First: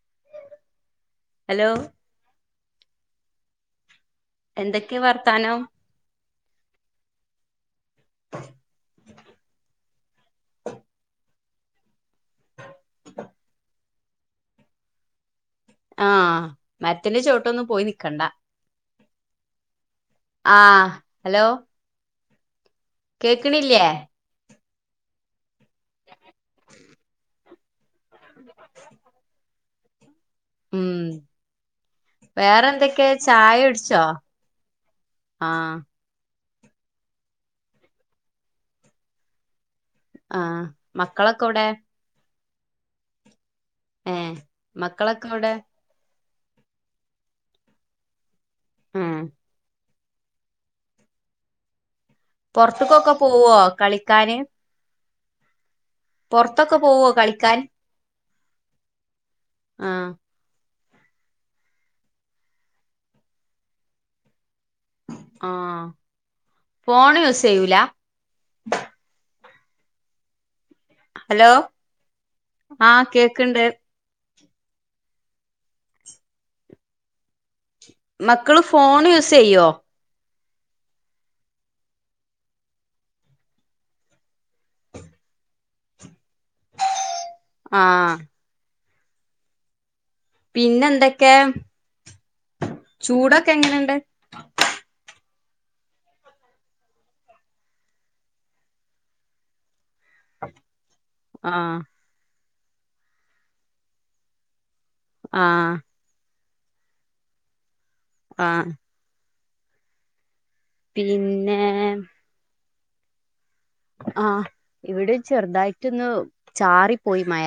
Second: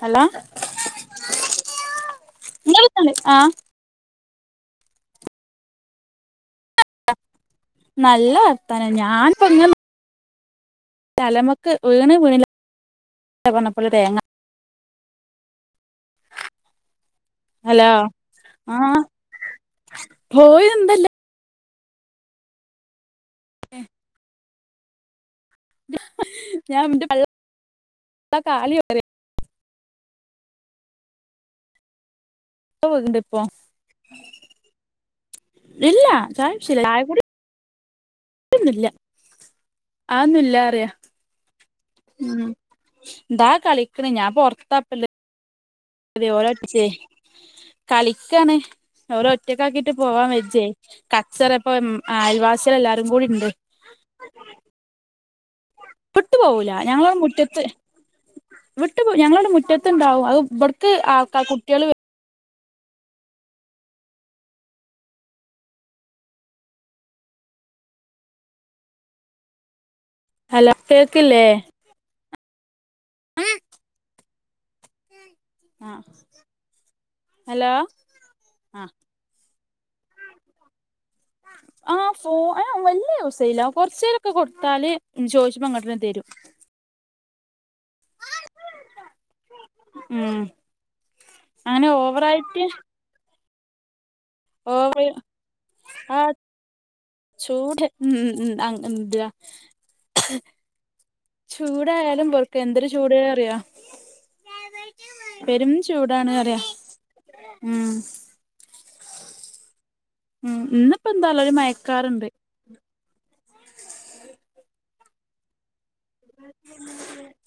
Hello hello [unintelligible] ആഹ.. എന്തൊക്കെയ വർത്താനം? നല്ല വർത്താന ഞാനിപ്പോ- തലമക്ക് വീണ് വീണ പറഞ്ഞ പോല തേങ്ങ- ആഹ മരത്തിന്റെ ചോ- ചോട്ടിൽ ഒന്നും ഹലോ പോയിനിക്കണ്ട, ആഹ് ആ പോയിണ്ട് ഹലോ? കേക്കണില്ലേ? [inaudible] ഉം ഒരക്ക വേറെന്തൊക്കെ വീക്ണ്ട് ഇപ്പൊ ചായ ഉടിച്ചോ? ആഹ്.. ഇല്ല ചായകുടി ഇല്ല. ട്ടുന്നില്ല, ആ ഒന്നും ഇല്ല ആഹ് അറിയ. മക്കളൊക്കെ എവിടെ ഉം ദാ കളിക്കണ്, ഞാൻ ഏഹ് പൊറത്താപ്പാള്ളത്. മക്കളൊക്കെ എവിടെ? ഇതേപോലെ ഒപ്പിച്ചേ, കളിയ്ക്കാണ് ആഹ് അവരെ ഒറ്റയ്ക്കാക്കി- ട്ട് പോവാൻ വച്ചേ, കച്ചറ ഇപ്പം അയിവാസികൾ എല്ലാരും പൊറത്ത്ക്കൊക്കെ കൂടി ഉണ്ട്. പോവോ കളിക്കാന് ട്ടു പോവൂല പൊറത്തൊക്കെ പോവോ ഞങ്ങളത് കളിക്കാൻ മുറ്റത്ത്. വിട്ടു ഞങ്ങളെ ഔടെ ആഹ് മുറ്റത്തുണ്ടാവും. അത് ഇബട്ക്ക് ആക്കാ കുട്ട്യേള് വ ആഹ് ഫോണ് യൂസ് ചെയ്യൂല. ഹലൊ കേക്ക്ല്ലെ ഹലോ ആഹ് കേക്ക്ണ്ട് ആഹ് ഹലോ മക്കള് ആഹ് ഫോണ് യൂസ് ചെയ്യോ ആഹ് ഫോ ഏ വല്യ യൂസെയ്യില്ല. കൊറ്ച്ചേരൊക്കെ കൊടുത്താല് ചോയ്ച്ചുപ്പ ഇങ്ങട്ടെന്നെ തരും. ആഹ് ഉം പിന്നെന്തൊക്കെ അങ്ങനെ ഓവറായിട്ട് ചൂടൊക്കെ എങ്ങനെണ്ട്. ഓവ്റ് [unintelligible] ചൂട് ഉം ഉം [unintelligible] ആഹ് ചൂടായാലും പൊറുക്ക. എന്തൊരു ചൂട് അറ്യാെ. പെരും ആഹ് ചൂടാണ് അറ്യ ഉം. ആഹ് ഉം ഇന്നിപ്പ എന്താറ്ല ഒരു പിന്നെ മയക്കാറ്ണ്ട്. ആഹ് ഇവിടെ ചെറുതായിട്ട് ഇന്ന് ചാറിപ്പോയി മഴ.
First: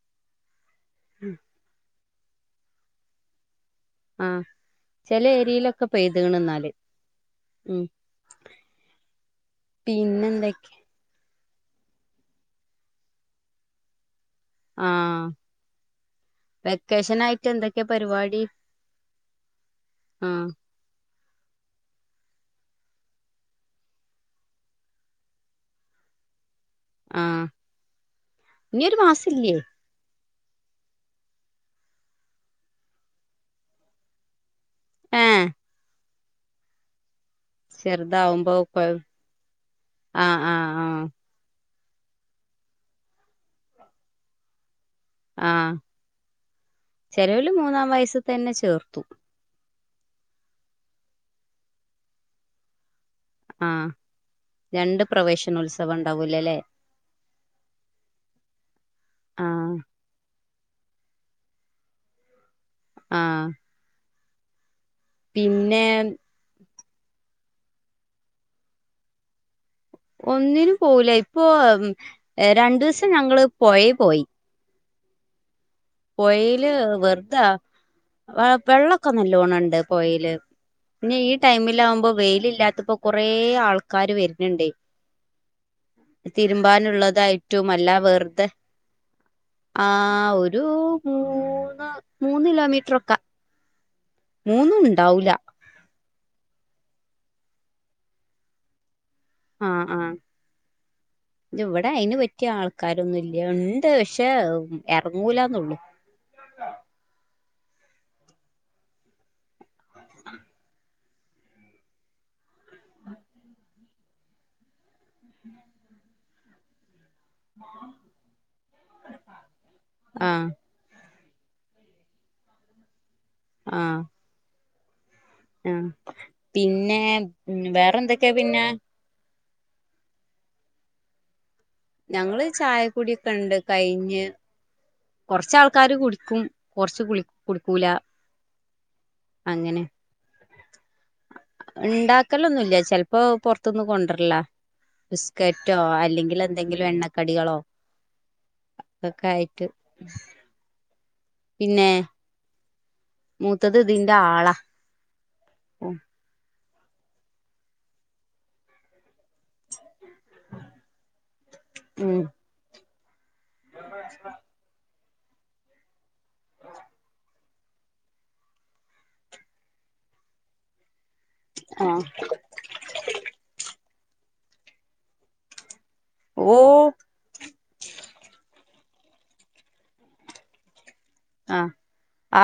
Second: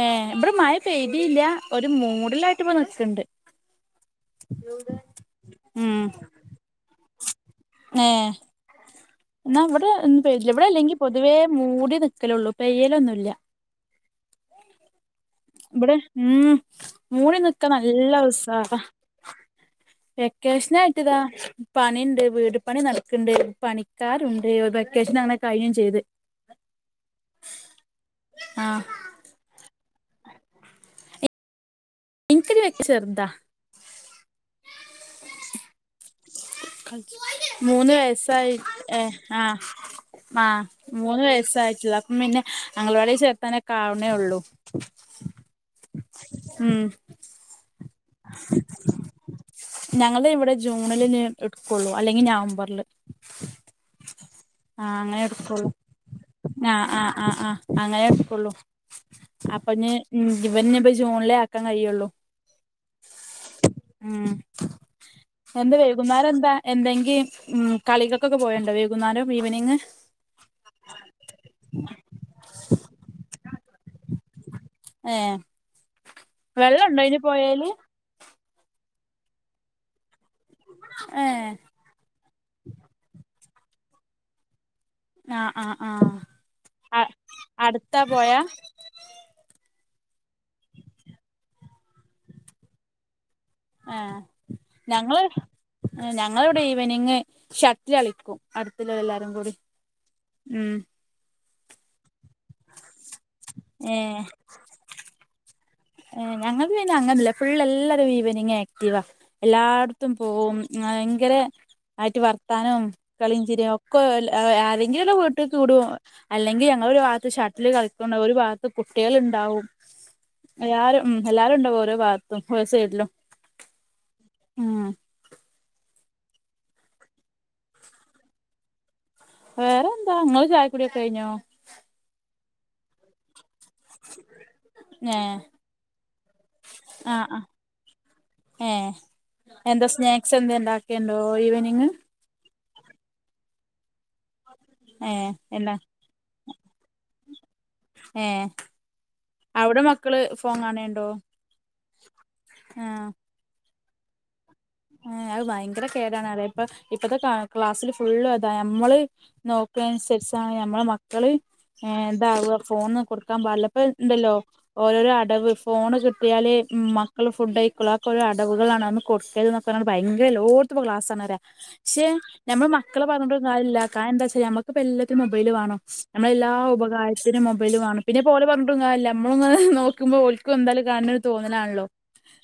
ഏഹ് ഇബ്ടെ മഴ പെയ്തീല്ല. ഒരു മൂടലായിട്ട്പ്പ നിക്ക്ണ്ട്. ആഹ് ചെല ഏരീലൊക്കെ പെയ്ത്ണ് ഇന്നാല്. ഏഹ് ഇന്നാ ഇവിടെ ഒന്നും പിന്നെ പെയ്തില്ല. ഇവിടെ എന്തൊക്കെ അല്ലെങ്കി പൊതുവേ മൂടി നിക്കലൊള്ളു. പെയ്യലൊന്നുല്ല. ആഹ് ഇബെടെ ഉം വെക്കേഷൻ മൂടി ആയിട്ട് നിക്കാ എന്തൊക്കെ നല്ല പരിപാടി ഉസാറ. ആഹ് വെക്കേഷനാ ട്ടിതാ പണിണ്ട്. വീട് പണി നടക്ക്ണ്ട്. പണിക്കാരുണ്ട് വെക്കേഷനാണേ കഴിയേം ചെയ്ത്. ആഹ് ആ ഇഞ് ഒരു മാസില്യേ ഇൻക്ക് [unintelligible] ചെറ്താ ഏഹ് മൂന്ന് വയസായി ചെറുതാവുമ്പോ കൊഴ് ഏ ആഹ്. ആഹ്. മൂന്ന് വയസായിട്ടൊള്ളു. അപ്പ പിന്നെ അംഗൻവാടി ചേർത്താനൊക്കെ ആവ്ണേ ഒള്ളു. ആഹ് ഉം ചെലോല് മൂന്നാം വയസ് തന്നെ ചേർത്തു. ഞങ്ങള് ഇവടെ ജൂണില്ഞ്ഞ് ഇട് ക്കൊള്ളു. അല്ലെങ്കി നവംബറ്ല്. ആഹ് ആഹ് രണ്ട് അങ്ങനെ എടുക്കൊള്ളു. പ്രവേശനോത്സവം ഉണ്ടാവൂലേ ല്ലേ ആഹ് ആഹ് ആഹ് ആഹ്. അങ്ങനെ ഇട്ക്കൊള്ളു. അപ്പൊ ആഹ് ഇനി ഇവന്പ്പോ ജൂണിലേ ആക്കാൻ കഴിയൊള്ളു. ആഹ് ഉം എന്താ പിന്നെ വൈകുന്നേരം എന്താ എന്തെങ്കിം ഉം കളികക്കൊക്കെ പോവെണ്ടോ വൈകുന്നേരം ഈവനിങ്. ഒന്നിനും പോവൂല. ഇപ്പൊ രണ്ടീസം ഞങ്ങള് പൊഴി പോയി. ഏഹ് പൊഴീല് വറ്താ അ വെള്ളൊക്കെ നല്ലോണ്ണം ഇണ്ട് പൊഴീല്. പിന്നെ ഈ ഏ ടൈമിലാകുമ്പൊ വെയിലില്ലാത്തപ്പോ കൊറേ ആൾക്കാര് വര്ന്ണ്ടേ. ആഹ് ആഹ് ആഹ് അ തിരുമ്പാനുള്ളതായിട്ടും അല്ലാ അടുത്താ പോയാ വെർതെ ആഹ് ഒരു മൂന്ന് മൂന്ന് കിലോമീറ്ററൊക്ക. ഏഹ് ഞങ്ങള് എഹ് ഞങ്ങളിവിടെ ഈവനിങ് ഷട്ടിലളിക്കും. അടുത്ത്‌ല്ലോരെല്ലാരും കൂടി ഉം ദ് ഇവടെ അയിന് പറ്റിയ ആൾക്കാരൊന്നൂല്ല്യ. ഉണ്ട് ഏഹ് പക്ഷെ എറങ്ങൂലാന്നൊള്ളൂ. ഏഹ് ഞങ്ങക്ക് പിന്നെ അങ്ങനല്ല ഫുൾ എല്ലാരും ഈവനിങ് ആക്റ്റീവാ എല്ലാട് ത്തും പോവും ഭയങ്കര ആയിറ്റ് വർത്താനും കളിം ചിരിം ഒക്കെ [unintelligible] ആരെങ്കിലും ഓല വീട്ടിക്ക്‌ വിടും. അല്ലെങ്കി ഞങ്ങള് ഒരു ഭാഗത്ത് ഷട്ടില് കളിക്ക്‌ണ്ടാവും ഒരു ഭാഗത്ത് കുട്ട്യേള്ണ്ടാവും. ആഹ് എല്ലാരും ഉം എല്ലാരുംണ്ടാവും ഓരോ ഭാഗത്തും ഓരോ സൈഡിലും ആഹ് ആഹ് ആഹ് പിന്നെ വേറെന്തൊക്കെയാ പിന്നെ? വേറെന്താ ഇങ്ങളെ ചായകുടിയൊക്കെ കഴിഞ്ഞോ? ഞങ്ങള് ചായ കുടിയൊക്കെണ്ട് കഴിഞ് ഞ്. ഏ കൊർച്ച് ആൾക്കാര് കുടിക്കും കൊർച്ച് കുളി കുടിക്കൂല. ഏഹ്. എന്താ സ്നാക്സ് എന്തേം ഇണ്ടാക്കേണ്ടോ ഈവനി ഇണ്ടാക്കലൊന്നുല്ല ചെൽപ്പോ പൊറത്ത്ന്ന് കൊണ്ടർല്ലാ ഏ എന്താ ബിസ്കറ്റോ അല്ലെങ്കിലെ ന്തെങ്കിലും എണ്ണക്കടികളോ. ഏഹ് ഒക്കെ ആയിട്ട് അവ്ടെ മക്കള് ഫോൺ കാണേണ്ടോ? പിന്നെ ആഹ് മൂത്തത് ഇതിന്റെ ആളാ. ഏഹ് അത് ഭയങ്കര കേടാണ് പറ്യാ. ഇപ്പം ഇപ്പത്തെ ക്ലാസ്സില് ഫുള്ളും അതാ നമ്മള് നോക്ക്‌നൻസര്ച് താണ് നമ്മളെ മക്കള് ഏഹ് ഉം ഇതാവാ ഫോണൊന്നും കൊടുക്കാൻ പാടില്ല പ്പോ ഇണ്ടല്ലോ. ഓരോരോ അടവ് ഫോണ് കിട്ട്യാല് ഉം മക്കള് ഫുഡ് കഴിക്കൊള്ളു അതൊക്കെ ഒരടവുകളാണ് അതൊന്നും കൊടുക്കരുത് ന്നൊ ക്കെ പർണാണ്ട് ഭയങ്കര എല്ലോട്ത്തും പ്പൊ ക്ലാസാണറിയാ. ആഹ് പക്ഷെ ഞമ്മള് മക്കളെ പറഞ്ഞിട്ടും കാര്യല്ല കാരണം എന്താച്ചാ ഞമ്മക്കിപ്പം എല്ലത്തിനും മൊബൈല് വേണം നമ്മളെല്ലാ ഓ ഉപകാര് ത്തിനും മൊബൈല് വാണം. പിന്നെ ഇപ്പോലെ പർഞ്ഞിട്ടും കാര്യല്ല നമ്മളും ങ്ങനെ നോക്കുമ്പോ ഓൽക്കും എന്താലും കണ് ആഹ്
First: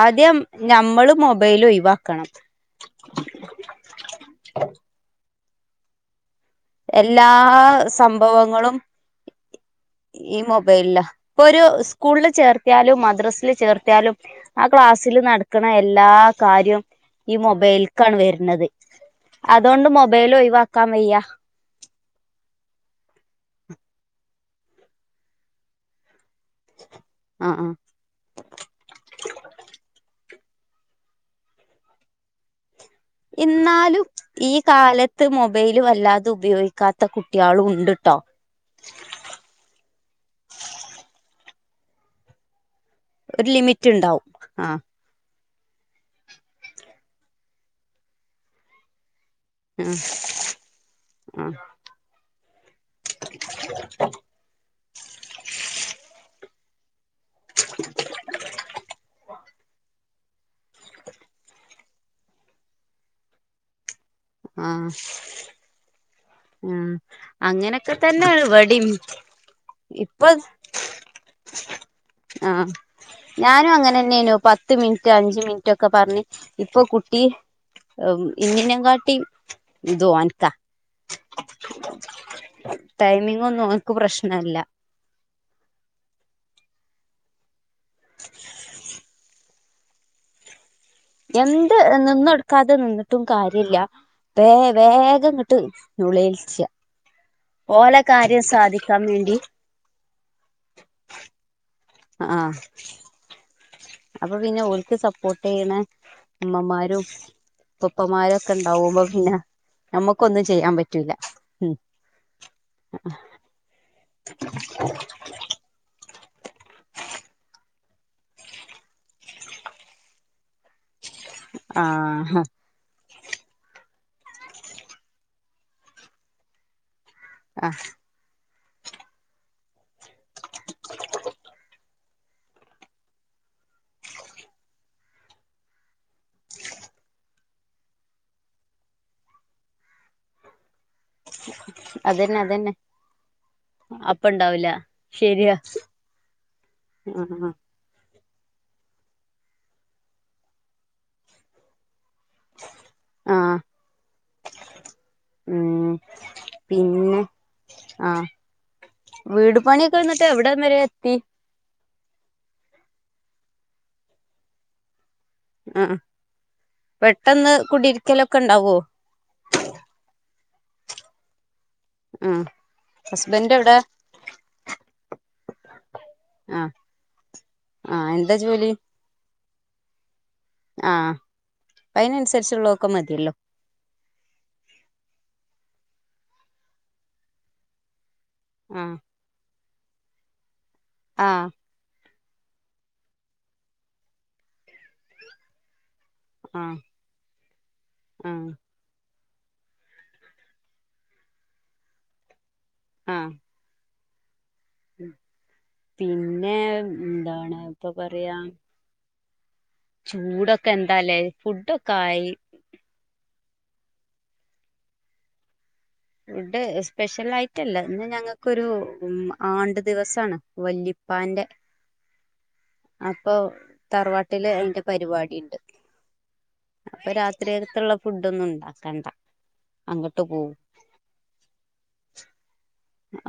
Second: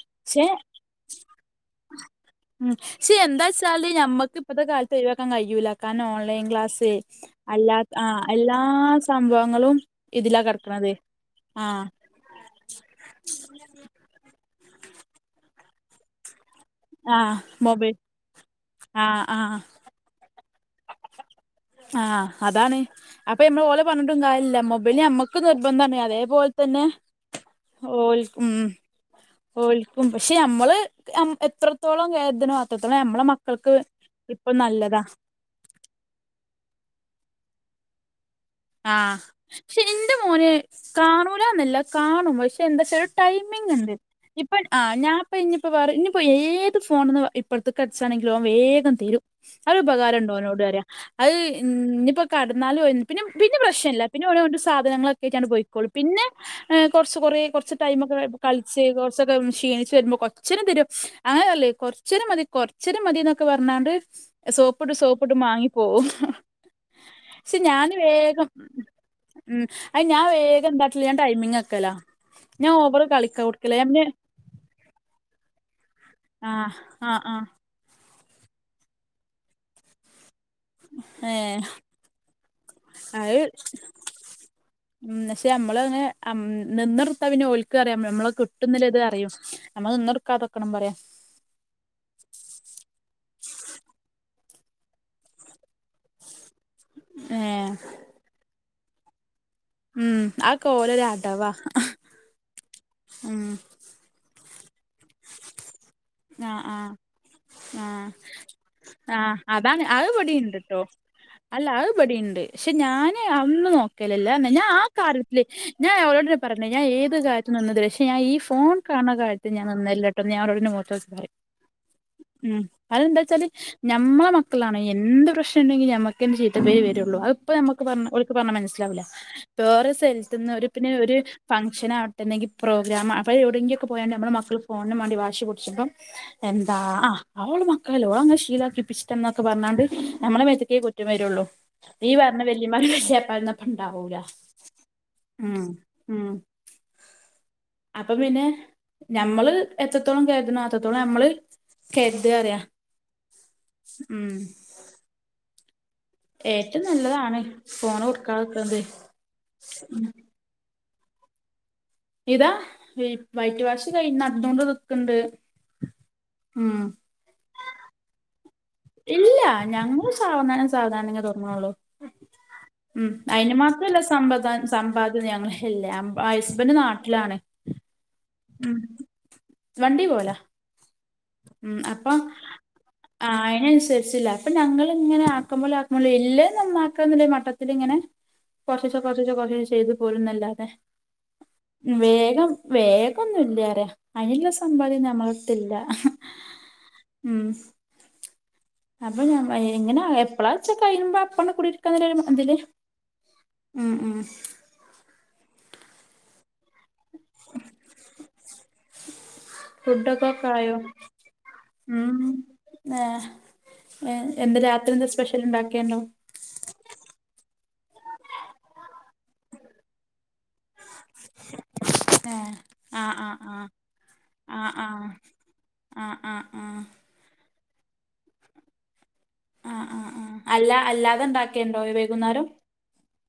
ആദ്യം ഞമ്മള് മൊബൈല് ഒഴിവാക്കണം. ഉം പക്ഷെ എന്താച്ചാല് ഞമ്മക്ക് ഇപ്പത്തെ കാലത്ത് ഒഴിവാക്കാൻ കഴിയൂല്ല കാരണം ഓൺലൈൻ ക്ലാസ് സ് എല്ലാ അല്ലാത് ആഹ് എല്ലാ സംഭവങ്ങളും സംഭവങ്ങളും ഇതിലാ കെട്ക്ക്ണത് ആഹ്. സ്കൂളില് ചേർത്തിയാലും മദ്രസില് ചേർത്തിയാലും ആ ക്ലാസ്സിൽ നടക്ക്‌ണ എല്ലാ കാര്യും ആഹ് ഈ മൊബൈൽ മൊബൈൽക്കാണ് വെര്ണത് ആഹ് ആഹ് അതോണ്ട് മൊബൈല് ഒഴിവാക്കാൻ വയ്യ. ആഹ് അതാണ്. അപ്പ നമ്മള് ഓലെ പറഞ്ഞിട്ടും കാര്യല്ല മൊബൈല് ഞമ്മക്ക് നിർബന്താണ് അതേപോൽ തന്നെ ആ ആ ഓൽ ഉം ഓൽക്കും പക്ഷെ ഞമ്മള് നം എത്രത്തോളം കേര്ത്ണോ അ ത്രത്തോളം ഞമ്മളെ ഇന്നാലും ഈ കാലത്ത് മൊ ബൈൽ വല്ലാതെ ഉപയോഗിക്കാത്ത കുട്ട്യാളും ഉണ്ട്ട്ടോ. ആഹ് പക്ഷെ ഇന്റെ മോന് കാണൂലാന്നല്ല കാണും പക്ഷെ എന്താച്ചാലൊര് ഒരു ലിമിറ്റ് ടൈമിംഗ്ണ്ട്. ഉണ്ടാവും ഇപ്പൻ ആ ആഹ് ഞാ പ്പ ഇഞ്ഞി പ്പൊ വേറെ ഇനിപ്പോ ഏത് ഫോണ്ന്ന് ഇപ്പർത്ത്‌ക്ക്‌ അടിച്ചാണെങ്കിലും ഓൻ വേഗം തെരും. ആ ഒരു ഉപകാരണ്ട് ഓനോട് പറ്യാ. അത് ആ ഇഞ്ഞ്പ്പ കട്ന്നാലു അതന്നെ പിന്നെ പിന്നെ പ്രശ്ന ഇല്ല പിന്നെ ഓന് ഓൻ്റെ സാധനങ്ങളക്കെ ആയിട്ടാണ്ട് പൊയിക്കോളും പിന്നെ ഏഹ് കൊർച്ച് കൊറേ കൊർച്ച് ടൈമ ഒക്കെ കൾച്ച് കൊർച്ചൊക്കെ ക്ഷീണിച്ച് വരുമ്പോൾ കൊ ച്ചേരം തരും അങ്ങനെ അല്ലേ കൊർച്ചരം മതി കൊർച്ചരം മതി ന്നൊക്കെ പറഞ്ഞാണ്ട് സോപ്പ്ട്ട് സോപ്പ്ട്ട് മാങ്ങിപ്പോകും. ആഹ് അങ്ങനക്കെ തന്നെ ഇവടിം ഉം അഹ് ഞാൻ വേഗം ന്താട്ടില്ല ഞാൻ ടൈമിങ് വെക്കല. ആഹ് ഞാനും അങ്ങനന്നെനു പ ത്ത് മിൻറ്റ് അഞ്ച് മിൻറ്റ് ഒക്കെ പർഞ്ഞ് ആഹ് ഇപ്പൊ ആഹ് കുട്ടി ആഹ് ഹേം ഇന്നേനേ കാട്ടിം ഇത് ഓൻക്കാ. ഏഹ് അഹ് ടൈമിംഗ് ഒന്നും ഓൻക്ക് പ്രശ്നല്ല ഉം പക്ഷെ നമ്മള് അങ്ങനെ അം നിന്നൊട്ത്ത പിന്നെ ഓൽക്ക് അറിയാം നമ്മള് കിട്ടുന്നില്ല ഇത അറിയും നമ്മൾ നിന്നൊ ക്കാതൊക്കണം പറ്യ. എന്ത് നിന്നട്ക്കാതെ നിന്നിട്ടും കാര്യല്ല. വേ വേഗങ്ങട്ട് നൊലോൽച്ച. ഏഹ് ഓലെ കാര്യം സാധിക്കാൻ വേണ്ടി ഉം അഹക്കെ ഓലര അടവാ. ആഹ് ഉം അപ്പ പിന്നെ ഓൽക്ക് സപ്പോർട്ട് യ്യ്ണേ ആഹ് ആഹ് ഇമ്മമാരും ആഹ് ഉപ്പന്മാരൊക്കെ ഇണ്ടാവുമ്പോ പിന്നെ ആഹ് അതാണ് അത് നമ്മുക്കൊന്നും ചെയ്യാൻ ഇവിടെയുണ്ട്ട്ടോ പറ്റൂല. അല്ല ഉം അഹ്ബടിം ണ്ട് പക്ഷെ ഞാന് അന്ന് നോക്കലല്ലാ ന്ന ഞാൻ ആഹ് കാര്യത്തില് ഞാൻ അവരോട പറഞ്ഞേ ഞാൻ ഏത് കാര്യത്ത് നിന്നത് പക്ഷേ ഞാ ഈ ഫോൺ കാൻണ കാര്യത്ത് ഞാൻ നിന്നല്ലട്ടോ ഞ ഓരോടന്ന മോത്തോ ആഹ് അതെന്താ വെച്ചാല് ഞമ്മളെ മക്കളാണ് എന്ത് പ്രശ്നം ഇണ്ടെങ്കിൽ ഞമ്മക്കന്നെ ചീത്ത പേര് വരള്ളു അഹ് ഇപ്പൊ ആഹ് നമുക്ക് പർഞ്ഞ് ഓൽക്ക് പർഞ്ഞാ മനസ്സിലാവൂല. വേറെ സ്ഥലത്ത്ന്ന് ഒരു പിന്നെ ഒര് ഫംഗ്ഷൻ ആ എന്തെങ്കിൽ പ്രോഗ്രാം അവൾ എവിടെങ്കിലൊക്കെ പോയാണ്ട് നമ്മൾ മക്കൾ ഫോൺന് മാണ്ടി വാശി പിടിച്ചപ്പം എന്താ അഹ് അവളെ മക്കളല്ലേ ഓളങ്ങനെ ശീലാക്കിപ്പിച്ചിട്ടന്നൊക്കെ പർഞ്ഞാണ്ട് നമ്മളെ മേത്ത്ക്കേ കു റ്റം വരുള്ളൂ നീ അതന്നെ പർഞ്ഞ അതന്നെ വല്യമ്മാര് വല്യാപ്പാരൊന്നും അപ്പം ഇണ്ടാവൂല. അപ്പ ഇണ്ടാവൂല ഉം ഉം അഹ് ആഹ് അപ്പ പിന്നെ ഞമ്മള് എത്രത്തോളം കര്ത്ണോ അത്രത്തോളം ഞമ്മള് കര്താറ്യ ആഹ് ഉം ഉം ഏറ്റവും പിന്നെ നല്ലതാണ് ഫോണ് ആഹ് കൊടുക്കാതിക്കണത് വീട് പണിക്കെ ന്നട്ട് എവിടെം വരെ ത്തി ഇതാ വൈറ്റ് വാശ് കൈ നടന്നോണ്ട് നിക്ക്ണ്ട്. ഉം ഉം ഉം പെട്ടെന്ന് കുടിരിക്കലൊക്കെ ഇണ്ടാവോ? ഇല്ല ഞങ്ങൾ സാവധാനം സാവധാനങ്ങെ തൊട്ങ്ങ്നൊള്ളൂ. ഉം ഉം അയിന് മാത്രല്ല സമ്പത്ത് സമ്പാദ്യത ഞങ്ങൾല്ല ഹസ്ബൻഡ് നാട്ടിലാണ്. ആഹ് എന്താ ജോലി ഉം വണ്ടി പോലാ ആഹ് ഉം അപ്പ ആഹ് അയിനൻസ അപ്പൊ ഞങ്ങള് ഇങ്ങനെ ആക്കുമ്പോലെ ആക്കുമ്പോലെ എല്ല് നന്നാക്ക്ന്നില്ലേ മട്ടത്തിൽ ഇങ്ങനെ ആ കൊർച്ചീച്ചേ കൊർച്ചീച്ചേ കൊർച്ചീച്ചേ ചെയ്ത് പോരുംന്നല്ലാതെ ആഹ് വേഗം വേഗം ഒന്നും ഇല്ല അറ്യ അതിനുള്ള സമ്പാദ്യം ഞമ്മളട്ത്തില്ല. ആഹ് ആഹ് അപ്പൊ ഞാൻ എങ്ങനെ എപ്പളാച്ച കഴിയുമ്പോ അപ്പണ് കുടിയിരിക്കാൻന്ന ഒരു തില് ആഹ് ഉം ഉം പിന്നെ എന്താണ് ഇപ്പൊ പറയാ ഫുഡൊക്കെ ഒക്കെ ചൂടൊക്കെ എന്താല്ലേ ഫുഡൊക്കെ ആയി ഏ ഹ് എന്താ രാത്രി എന്താ സ്പെഷ്യൽ ഉണ്ടാക്കൽണ്ടോ ഫുഡ് സ്പെഷ്യൽ ആയിട്ടല്ല ഇന്ന് ഞങ്ങൾക്കൊരു ആണ്ട് ദിവസാണ് വല്ലുപ്പാന്റെ ഏഹ് ആഹ് അപ്പൊ ആഹ് തറവാട്ടില് ആഹ് അതിന്റെ ആഹ് പരിപാടിണ്ട് ആഹ് ആഹ് ആഹ് ആഹ് അപ്പൊ രാത്രിയകത്തുള്ള ഫുഡ്ഡ് ഒന്നും ഇണ്ടാക്കണ്ട ആഹ് ആഹ് അങ്ങോട്ട് ആഹ് പോവും അല്ല അല്ലാതെ ഉണ്ടാക്കൽണ്ടോ വൈകുന്നേരം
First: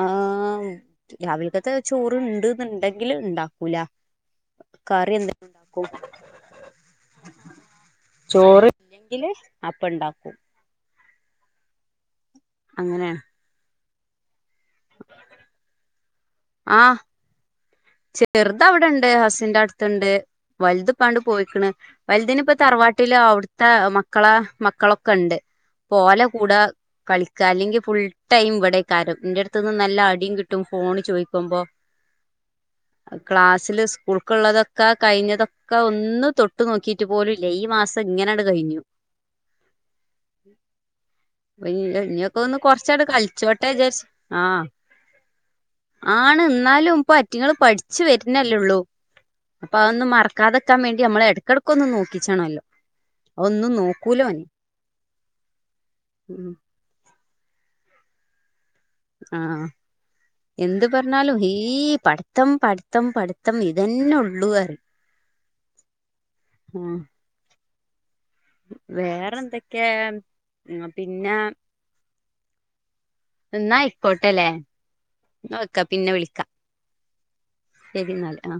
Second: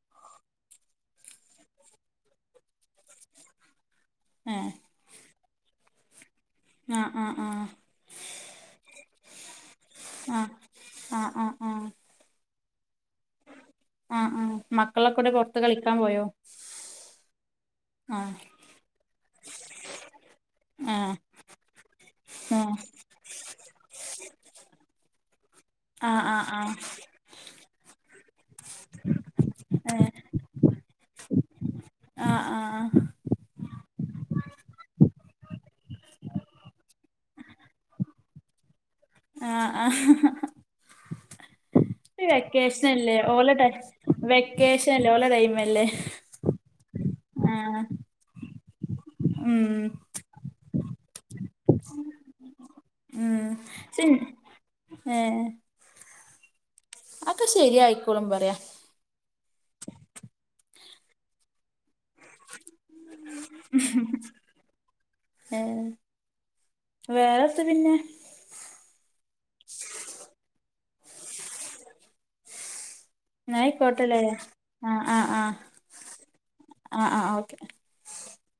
ആ രാവിലക്കത്തെ ചോറ്ണ്ട് എന്നുണ്ടെങ്കില് ഉണ്ടാക്കൂല ഏഹ് കറി എന്തെങ്കി ഉണ്ടാക്കും ആഹ് ആഹ് ആഹ് ചോറ് ഇല്ലെങ്കില് അപ്പണ്ടാക്കും [unintelligible] ആഹ് ആഹ് ആഹ് ആഹ് അങ്ങനെണ് ആ ആ മക്കളെക്കൊടെ പൊറത്ത് കളിക്കാൻ പോയോ ആഹ് ആഹ് ചെറുതവിടെണ്ട് ഹസിന്റെ അടുത്തണ്ട് വലുത് ആഹ് ഇപ്പാണ്ട് പോയിക്ണ് വലുതിന് ഇപ്പ ആഹ് തറവാട്ട് വിട്ടിൽ അവിടുത്തെ മക്കളെ മക്കളൊക്കെ ഇണ്ട് പോ ഓല ആഹ് ആഹ് കൂടെ ആഹ് കളി അല്ലെങ്കിൽ ഫുൾ ടൈം ഇവിടെ കാരം എന്റെടുത്ത്ന്ന് നല്ല അടിയും കിട്ടും ഫോണ് ചോദിക്കുമ്പോ ആഹ് ആഹ് ആഹ് ക്ലാസ്സില് സ്കൂൾക്കള്ളതൊക്കെ കഴിഞ്ഞതൊക്കെ ഒന്ന് തൊട്ട് നോക്കിട്ട് പോലും ല്ല ഈ മാസം ഇങ്ങനെയാണ് കഴിഞ്ഞു ആഹ ആഹ [unintelligible] ഇനിയൊക്കെ ഒന്ന് കൊറച്ചാട് വെക്കേഷനല്ലേ ഓലട കളിച്ചോട്ടെ വിചാരിച്ച് ആഹ് വെക്കേഷൻല്ലേ ഓല ടൈമല്ലേ ആണ് ന്നാലും പറ്റ റ്റങ്ങള് ആഹ് പഠിച്ചു വരുന്നല്ലേള്ളൂ അപ്പ ഉം അതൊന്നും മറക്കാതെക്കാൻ വേണ്ടി നമ്മള എ എടക്കൊന്ന് നോക്കിച്ചണല്ലോ അത് ഉം ഒന്നും ശെ നോക്കൂലോന് ഉം അതക്കെ ശെരി ആയിക്കോളും പറയാ ആഹ എന്ത് പറഞ്ഞാലും ഈ പട പഠത്തം പഠിത്തം പഠിത്തം ഇതന്നെ ഉള്ളൂ അറിം വേറെന്ത പിന്നെ വേറെ എന്തൊക്കയാ പിന്നെ ന്നാ അയിക്കോട്ടല്ലേ ന്നാ വെക്ക പിന്നെ വിളിക്കാം ആഹ ആ ഓക്കെ ശെരിയന്നാൽ ആ